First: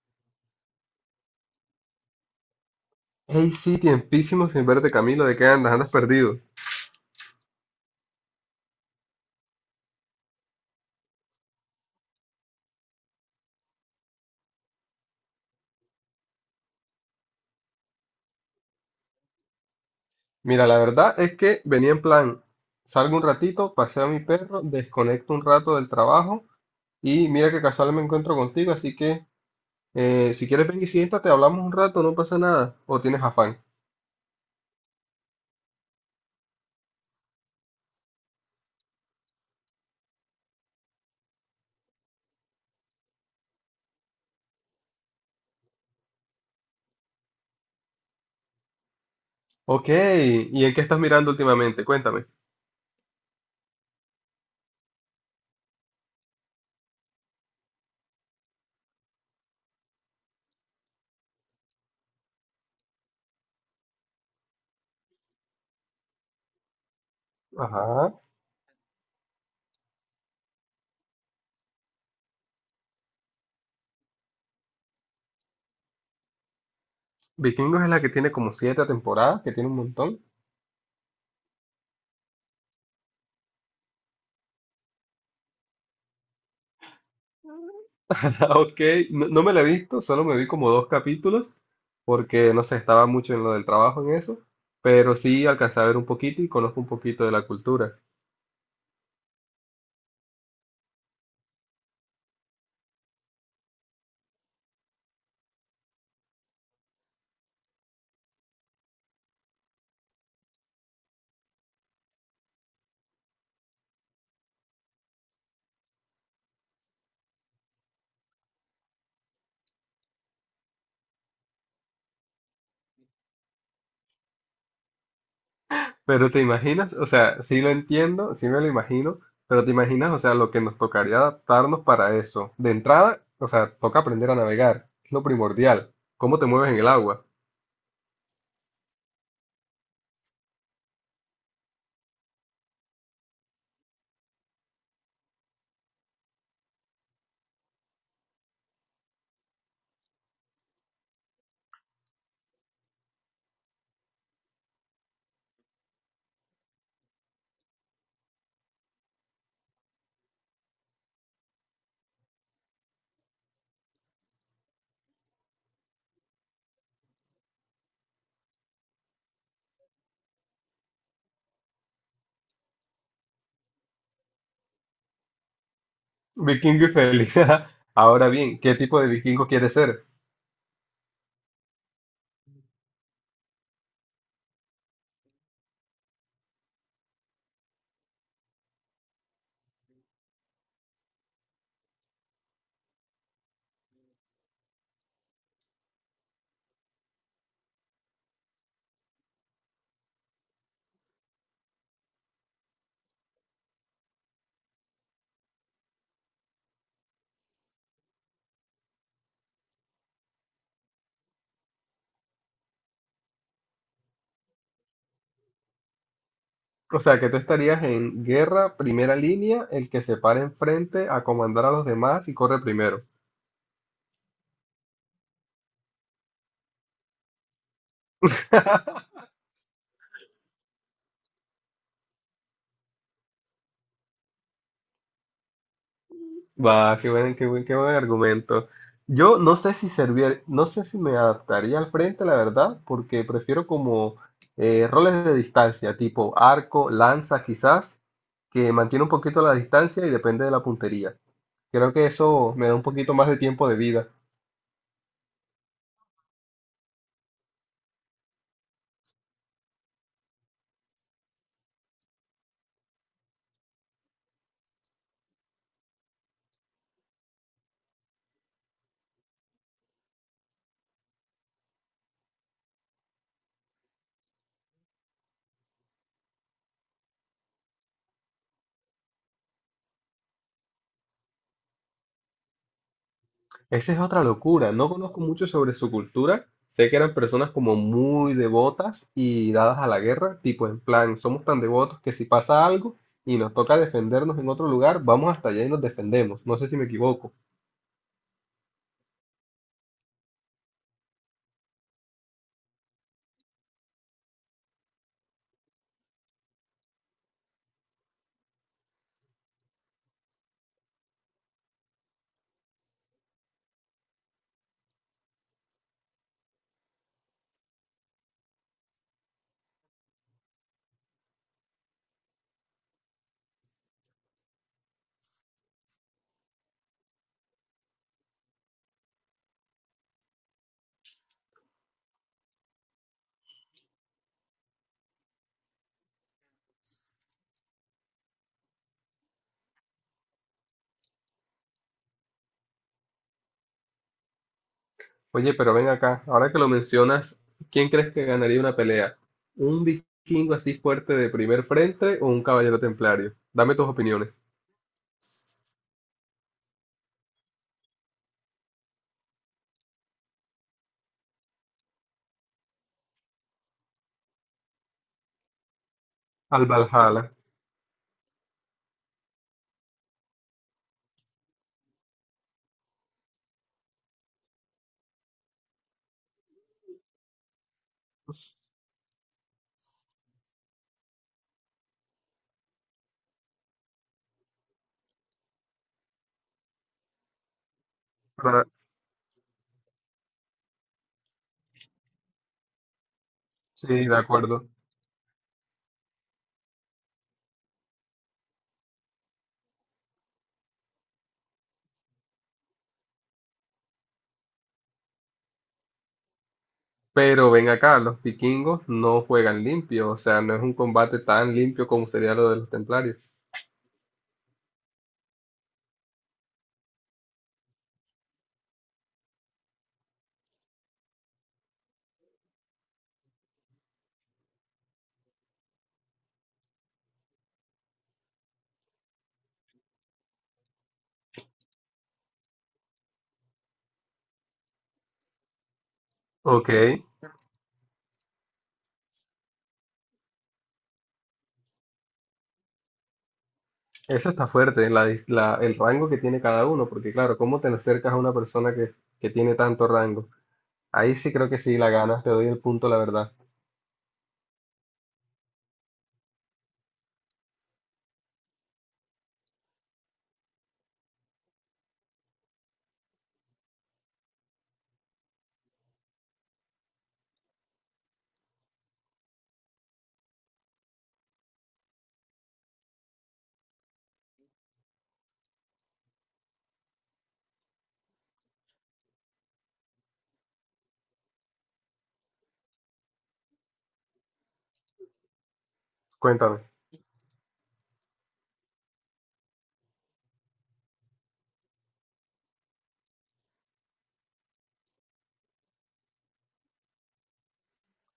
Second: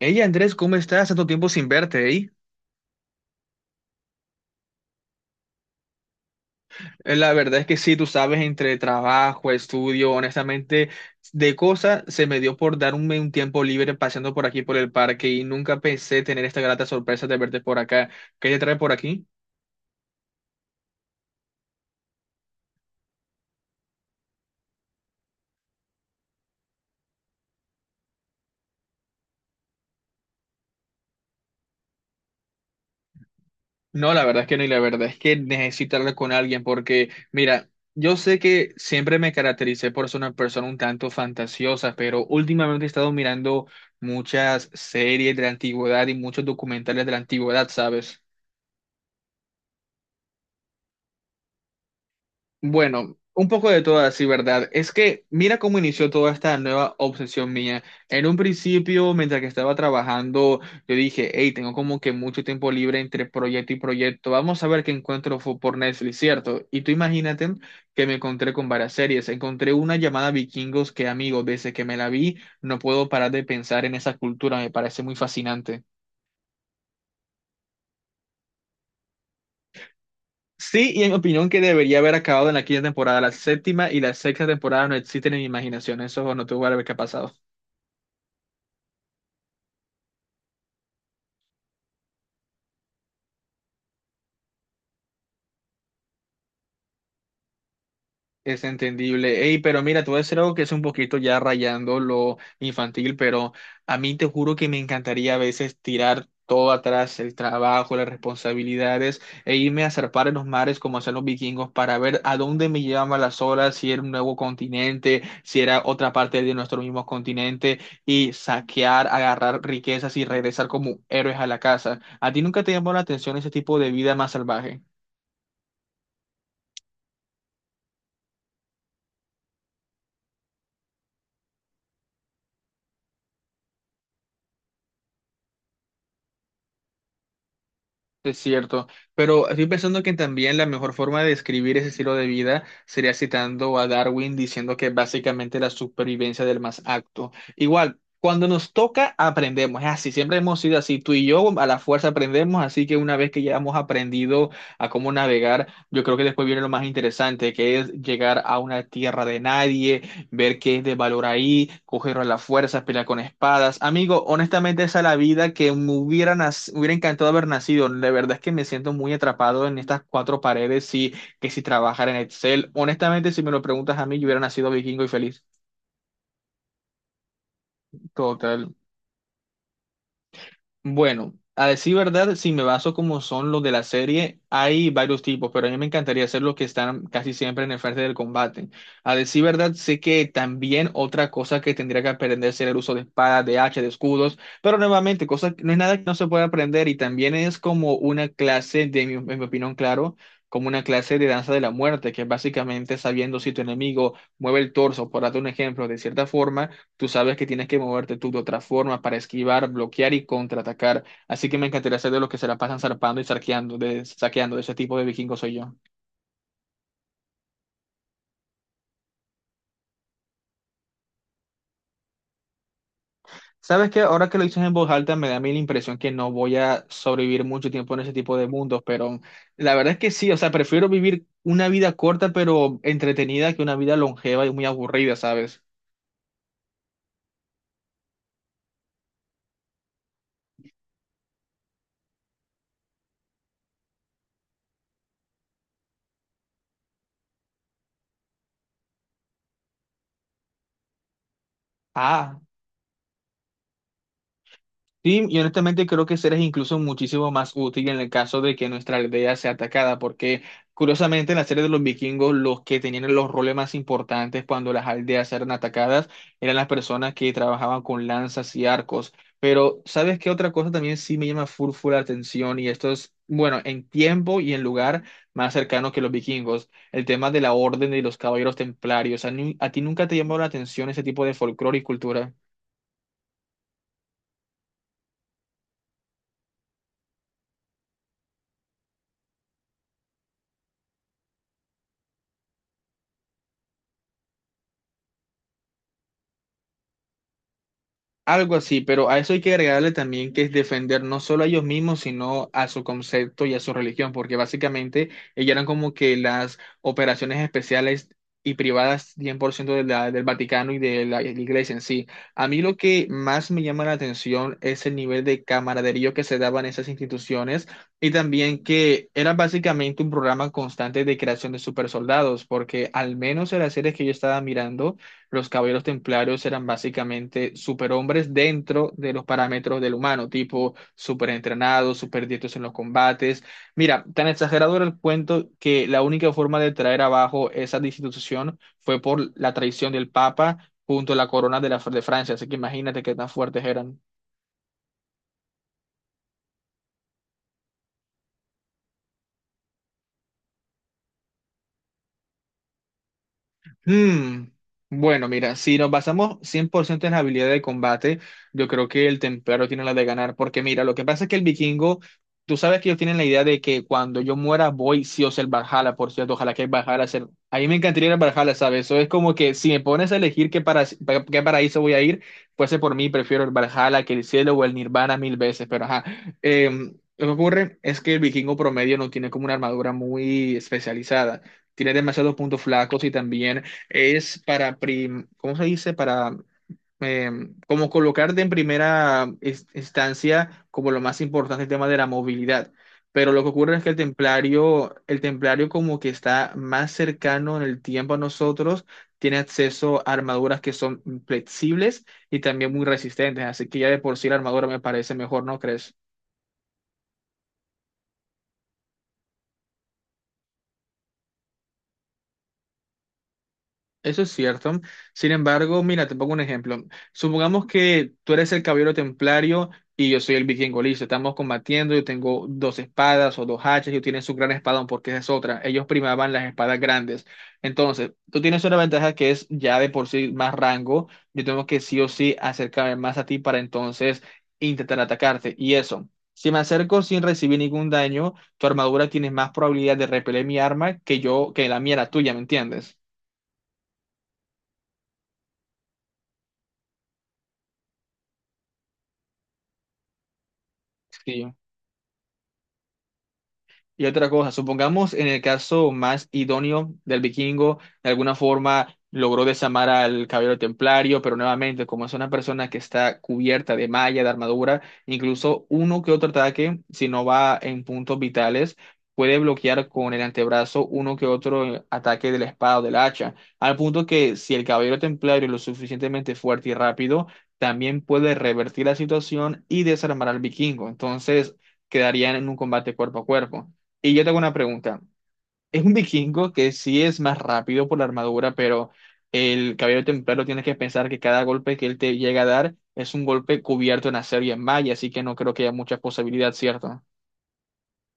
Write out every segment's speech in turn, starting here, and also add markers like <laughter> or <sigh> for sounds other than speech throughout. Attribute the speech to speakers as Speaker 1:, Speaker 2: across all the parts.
Speaker 1: Hey Andrés, ¿cómo estás? Tanto tiempo sin verte, ¿eh?
Speaker 2: Hey sí, tiempísimo sin verte, Camilo, ¿de qué andas? Andas perdido.
Speaker 1: La verdad es que sí, tú sabes, entre trabajo, estudio, honestamente, de cosas se me dio por darme un tiempo libre paseando por aquí por el parque y nunca pensé tener esta grata sorpresa de verte por acá. ¿Qué te trae por aquí?
Speaker 2: Mira, la verdad es que venía en plan, salgo un ratito, paseo a mi perro, desconecto un rato del trabajo y mira que casual me encuentro contigo, así que si quieres ven y siéntate, hablamos un rato, no pasa nada. ¿O tienes afán?
Speaker 1: No, la verdad es que no, y la verdad es que necesito hablar con alguien porque, mira, yo sé que siempre me caractericé por ser una persona un tanto fantasiosa, pero últimamente he estado mirando muchas series de la antigüedad y muchos documentales de la antigüedad, ¿sabes?
Speaker 2: Ok, ¿y en qué estás mirando últimamente? Cuéntame.
Speaker 1: Bueno, un poco de todo así, ¿verdad? Es que mira cómo inició toda esta nueva obsesión mía. En un principio, mientras que estaba trabajando, yo dije, hey, tengo como que mucho tiempo libre entre proyecto y proyecto. Vamos a ver qué encuentro por Netflix, ¿cierto? Y tú imagínate que
Speaker 2: Ajá.
Speaker 1: me encontré con varias series. Encontré una llamada Vikingos que, amigo, desde que me la vi, no puedo parar de pensar en esa cultura. Me parece muy fascinante.
Speaker 2: Vikingos es la que tiene como siete temporadas, que tiene un montón.
Speaker 1: Sí, y en mi opinión que debería haber acabado en la quinta temporada. La séptima y la sexta temporada no existen en mi imaginación. Eso no tuvo que haber pasado.
Speaker 2: <laughs> Ok, no, me la he visto, solo me vi como dos capítulos, porque no sé, estaba mucho en lo del trabajo en eso, pero sí alcancé a ver un poquito y conozco un poquito de la cultura.
Speaker 1: Es entendible. Ey, pero mira, te voy a decir algo que es un poquito ya rayando lo infantil, pero a mí te juro que me encantaría a veces tirar todo atrás, el trabajo, las responsabilidades, e irme a zarpar en los mares como hacían los vikingos para ver a dónde me llevaban las olas, si era un nuevo continente, si era otra parte de nuestro mismo continente, y saquear, agarrar riquezas y regresar como héroes a la casa. ¿A ti nunca te llamó la atención ese tipo de vida más salvaje?
Speaker 2: Pero te imaginas, o sea, sí lo entiendo, sí me lo imagino, pero te imaginas, o sea, lo que nos tocaría adaptarnos para eso. De entrada, o sea, toca aprender a navegar, es lo primordial. ¿Cómo te mueves en el agua?
Speaker 1: Es cierto, pero estoy pensando que también la mejor forma de describir ese estilo de vida sería citando a Darwin diciendo que básicamente la supervivencia del más apto. Igual, cuando nos toca, aprendemos. Es así, siempre hemos sido así. Tú y yo a la fuerza aprendemos, así que una vez que ya hemos aprendido a cómo navegar, yo creo que después viene lo más interesante, que es llegar a una tierra de nadie, ver qué es de valor ahí, cogerlo a la fuerza, pelear con espadas. Amigo, honestamente esa es la vida que me hubiera, me hubiera encantado haber nacido. La verdad es que me siento muy atrapado en estas cuatro paredes y que si trabajara en Excel. Honestamente, si me lo preguntas a mí, yo hubiera nacido vikingo y feliz.
Speaker 2: Vikingo y feliz. <laughs> Ahora bien,
Speaker 1: Total.
Speaker 2: ¿qué tipo de vikingo quieres ser?
Speaker 1: Bueno, a decir verdad, si me baso como son los de la serie, hay varios tipos, pero a mí me encantaría hacer los que están casi siempre en el frente del combate. A decir verdad, sé que también otra cosa que tendría que aprender sería el uso de espadas, de hachas, de escudos, pero nuevamente, cosa, no es nada que no se pueda aprender y también es como una clase, de mi, en mi opinión, claro, como una clase de danza de la muerte, que es básicamente sabiendo si tu enemigo mueve el torso, por darte un ejemplo, de cierta forma. Tú sabes que tienes que moverte tú de otra forma para esquivar, bloquear y contraatacar. Así que me encantaría ser de los que se la pasan zarpando y saqueando. De ese tipo de vikingos soy yo.
Speaker 2: O sea, que tú estarías en guerra, primera línea, el que se para enfrente a comandar a los demás y corre primero.
Speaker 1: ¿Sabes que ahora que lo dices en voz alta, me da a mí la impresión que no voy a sobrevivir mucho tiempo en ese tipo de mundos, pero la verdad es que sí? O sea, prefiero vivir una vida corta pero entretenida que una vida longeva y muy aburrida, ¿sabes?
Speaker 2: Va, qué buen argumento. Yo no sé si servir, no sé si me adaptaría al frente, la verdad, porque prefiero como roles de distancia, tipo arco, lanza, quizás, que mantiene un poquito la distancia y depende de la puntería. Creo que
Speaker 1: Ah,
Speaker 2: eso me da un poquito más de tiempo de vida.
Speaker 1: sí, y honestamente creo que ese es incluso muchísimo más útil en el caso de que nuestra aldea sea atacada, porque curiosamente en la serie de los vikingos los que tenían los roles más importantes cuando las aldeas eran atacadas eran las personas que trabajaban con lanzas y arcos. Pero ¿sabes qué otra cosa también sí me llama full full la atención? Y esto es, bueno, en tiempo y en lugar más cercano que los vikingos, el tema de la orden de los caballeros templarios. ¿A, a ti nunca te llamó la atención ese tipo de folclore y cultura?
Speaker 2: Esa es otra locura. No conozco mucho sobre su cultura. Sé que eran personas como muy devotas y dadas a la guerra, tipo en plan, somos tan devotos que si pasa algo y nos toca defendernos en otro lugar, vamos hasta allá y nos defendemos. No sé si me equivoco.
Speaker 1: Algo así, pero a eso hay que agregarle también que es defender no solo a ellos mismos, sino a su concepto y a su religión, porque básicamente ellas eran como que las operaciones especiales y privadas 100% del Vaticano y de la iglesia en sí. A mí lo que más me llama la atención es el nivel de camaradería que se daban esas instituciones y también que era básicamente un programa constante de creación de supersoldados, porque al menos en las series que yo estaba mirando, los caballeros templarios eran básicamente superhombres dentro de los parámetros del humano, tipo superentrenados, superdiestros en los combates. Mira, tan exagerado era el cuento que la única forma de traer abajo esa institución fue por la traición del Papa junto a la corona de, la, de Francia, así que imagínate qué tan fuertes eran.
Speaker 2: Oye, pero ven acá, ahora que lo mencionas, ¿quién crees que ganaría una pelea? ¿Un vikingo así fuerte de primer frente o un caballero templario? Dame tus opiniones.
Speaker 1: Hmm, Bueno, mira, si nos basamos 100% en la habilidad de combate, yo creo que el templario tiene la de ganar, porque mira, lo que pasa es que el vikingo, tú sabes que ellos tienen la idea de que cuando yo muera voy sí o sí al Valhalla. Por cierto, ojalá que
Speaker 2: Al
Speaker 1: el Valhalla sea...
Speaker 2: Valhalla.
Speaker 1: A mí me encantaría ir al Valhalla, ¿sabes? Eso es como que si me pones a elegir qué, para... qué paraíso voy a ir, fuese por mí, prefiero el Valhalla que el cielo o el Nirvana mil veces, pero ajá. Lo que ocurre es que el vikingo promedio no tiene como una armadura muy especializada. Tiene demasiados puntos flacos y también es para, ¿cómo se dice? Para, eh, como colocarte en
Speaker 2: Para-
Speaker 1: primera instancia como lo más importante el tema de la movilidad. Pero lo que ocurre es
Speaker 2: Sí,
Speaker 1: que
Speaker 2: de acuerdo.
Speaker 1: el templario como que está más cercano en el tiempo a nosotros, tiene acceso a armaduras que son flexibles y también muy resistentes. Así que ya de por sí la armadura me parece mejor, ¿no crees?
Speaker 2: Pero ven acá, los vikingos no juegan limpio, o sea, no es un combate tan limpio como sería lo de los templarios.
Speaker 1: Eso es cierto. Sin embargo, mira, te pongo un ejemplo. Supongamos que tú eres el caballero templario y yo soy el vikingo, listo. Estamos combatiendo, yo tengo dos espadas o dos hachas, yo tienen su gran espadón porque esa es otra. Ellos primaban las espadas grandes. Entonces, tú tienes una ventaja que es ya de por sí más rango. Yo tengo que sí o sí acercarme más a ti para entonces intentar atacarte. Y eso. Si me
Speaker 2: Ok,
Speaker 1: acerco sin
Speaker 2: eso
Speaker 1: recibir ningún daño, tu armadura tiene más probabilidad de repeler mi arma que yo, que la mía, la tuya, ¿me entiendes?
Speaker 2: está fuerte, el rango que tiene cada uno, porque claro, ¿cómo te acercas a una persona que tiene tanto rango? Ahí sí creo
Speaker 1: Sí.
Speaker 2: que sí, la ganas, te doy el punto, la verdad.
Speaker 1: Y otra cosa, supongamos en el caso más idóneo del vikingo, de alguna forma logró desarmar al caballero templario, pero nuevamente, como es una persona que está cubierta de malla, de armadura, incluso uno que otro ataque, si no va en puntos vitales, puede bloquear con el antebrazo uno que otro ataque de la espada o del hacha, al punto que si el caballero templario es lo suficientemente fuerte y rápido, también puede revertir la situación y desarmar al vikingo. Entonces, quedarían en un combate cuerpo a cuerpo. Y yo tengo una pregunta. Es un vikingo
Speaker 2: Cuéntame.
Speaker 1: que sí es más rápido por la armadura, pero el caballero templario tiene que pensar que cada golpe que él te llega a dar es un golpe cubierto en acero y en malla, así que no creo que haya mucha posibilidad, ¿cierto?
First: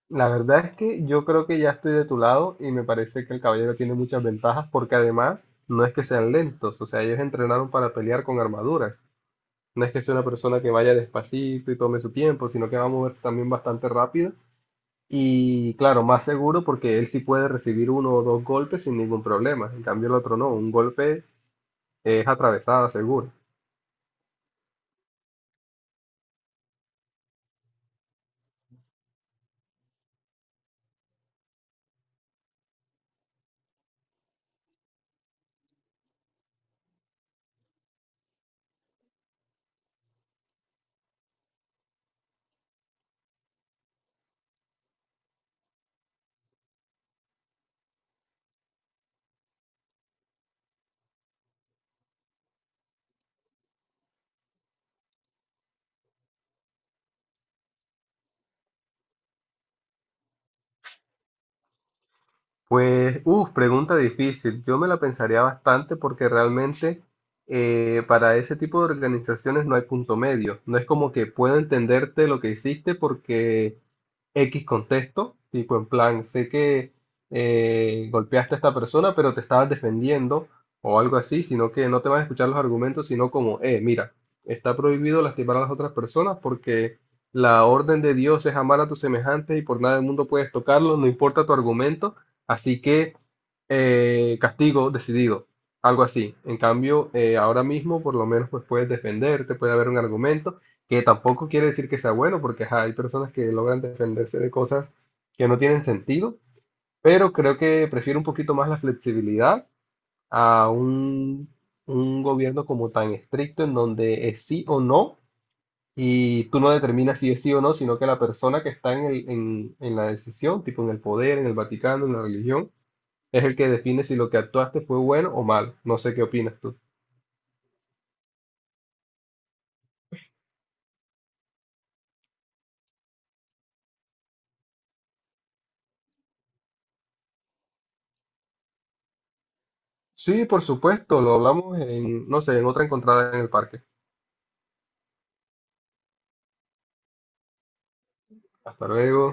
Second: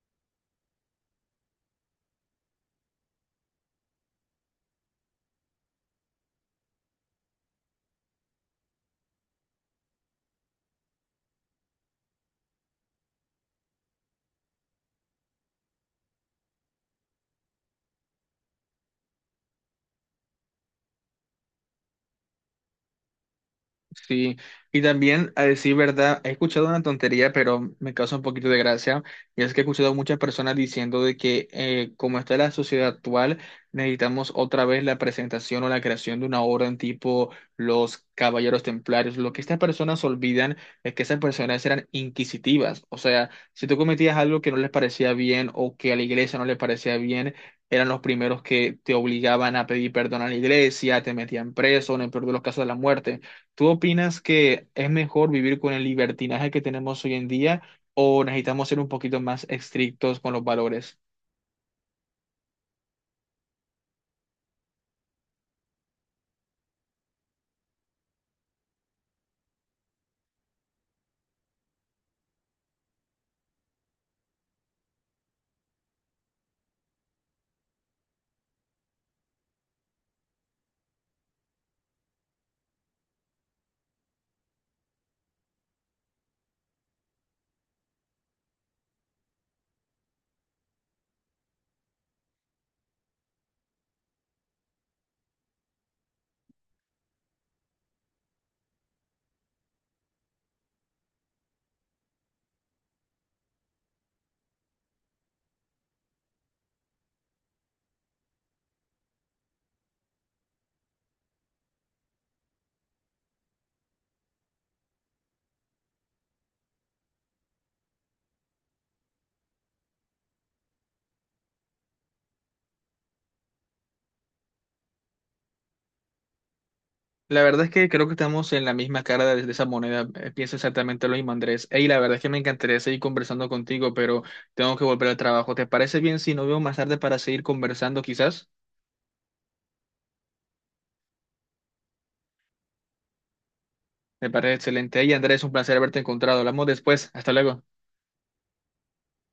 Speaker 2: La verdad es que yo creo que ya estoy de tu lado y me parece que el caballero tiene muchas ventajas porque además no es que sean lentos, o sea, ellos entrenaron para pelear con armaduras. No es que sea una persona que vaya despacito y tome su tiempo, sino que va a moverse también bastante rápido. Y claro, más seguro porque él sí puede recibir uno o dos golpes sin ningún problema. En cambio, el otro no. Un golpe es atravesada, seguro.
Speaker 1: Sí, y también a decir verdad, he escuchado una tontería, pero me causa un poquito de gracia, y es que he escuchado a muchas personas diciendo de que como está la sociedad actual, necesitamos otra vez la presentación o la creación de una orden tipo los Caballeros Templarios. Lo que estas personas olvidan es que esas personas eran inquisitivas, o sea, si tú cometías algo que no les parecía bien o que a la iglesia no le parecía bien, eran los primeros que te obligaban a pedir perdón a la iglesia, te metían preso, en el peor de los casos de la muerte. ¿Tú opinas que es mejor vivir con el libertinaje que tenemos hoy en día o necesitamos ser un poquito más estrictos con los valores?
Speaker 2: Pues, uff, pregunta difícil. Yo me la pensaría bastante porque realmente para ese tipo de organizaciones no hay punto medio. No es como que puedo entenderte lo que hiciste porque X contexto, tipo en plan, sé que golpeaste a esta persona, pero te estabas defendiendo o algo así, sino que no te van a escuchar los argumentos, sino como, mira, está prohibido lastimar a las otras personas porque la orden de Dios es amar a tus semejantes y por nada del mundo puedes tocarlo, no importa tu argumento, así que castigo decidido, algo así. En cambio, ahora mismo por lo menos pues puedes defenderte, puede haber un argumento que tampoco quiere decir que sea bueno, porque ajá, hay personas que logran defenderse de cosas que no tienen sentido, pero creo que prefiero un poquito más la flexibilidad a un gobierno como tan estricto en donde es sí o no, y tú no determinas si es sí o no, sino que la persona que está en la decisión, tipo en el poder, en el Vaticano, en la religión, es el que define si lo que actuaste fue bueno o malo. No sé qué opinas tú.
Speaker 1: La verdad es que creo que estamos en la misma cara de esa moneda. Pienso exactamente lo mismo, Andrés. Ey, la verdad es que me encantaría seguir conversando contigo, pero tengo que volver al trabajo. ¿Te parece bien si nos vemos más tarde para seguir conversando, quizás?
Speaker 2: Sí, por supuesto, lo hablamos en, no sé, en otra encontrada en el parque.
Speaker 1: Me parece excelente. Ey, Andrés, un placer haberte encontrado. Hablamos después. Hasta luego.
Speaker 2: Hasta luego.